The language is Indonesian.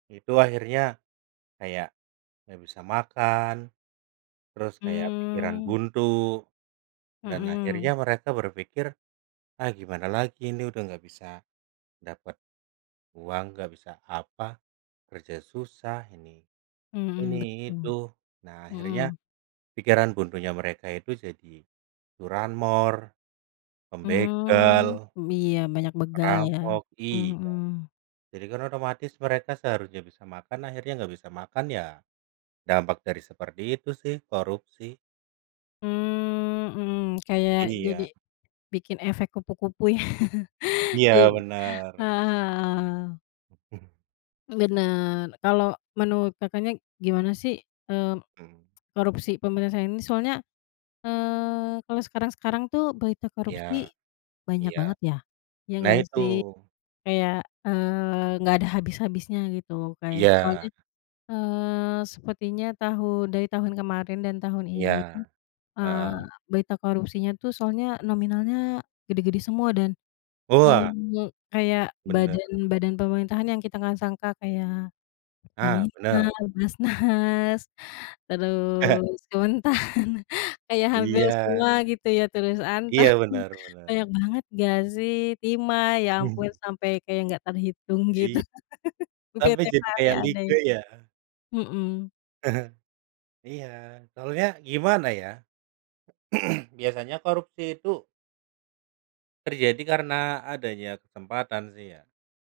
Itu akhirnya, kayak, nggak bisa makan, terus kayak pikiran Mmm. buntu, dan akhirnya Mhm. mereka berpikir, ah gimana lagi ini udah nggak bisa, dapet uang, nggak bisa apa, kerja susah ini, ini Mhm. itu. Betul. Nah, akhirnya, Hmm. pikiran buntunya mereka itu, jadi curanmor, pembegal Mmm. Iya. Banyak begal ya, perampok iya. mhm. Jadi kan otomatis, mereka seharusnya bisa makan, akhirnya nggak bisa makan. Ya, dampak dari seperti itu sih. Korupsi. Mmm mmm, kayak jadi Iya. bikin efek kupu-kupu ya? Iya Jadi benar. Heeh heeh. Benar. Kalau menurut Kakaknya, gimana sih, mmm, Mmm. korupsi penyelesaiannya soalnya, eee, kalau sekarang-sekarang tuh, berita Ya, korupsi, banyak iya. banget ya. Iya Nah nggak itu. sih? Kayak, eee, nggak ada habis-habisnya gitu. Kayak soalnya, Iya. eee, sepertinya tahu dari tahun kemarin dan tahun ini, Ya. eee, Heeh. berita korupsinya tuh soalnya nominalnya gede-gede semua. Dan, Wah! eee, kayak, Benar. badan badan pemerintahan yang kita nggak sangka kayak Nah, Pertamina, benar. BAZNAS, terus, Kementan, kayak hampir Iya. semua gitu ya, terus Antam, Iya. Benar benar. banyak banget nggak sih, Timah, ya ampun Mhm. sampe kayak nggak terhitung, gitu.. Iy tapi jadi kayak liga [unintelligible] ya? Mhm. Iya. Soalnya, gimana ya, biasanya korupsi itu terjadi karena adanya kesempatan sih ya.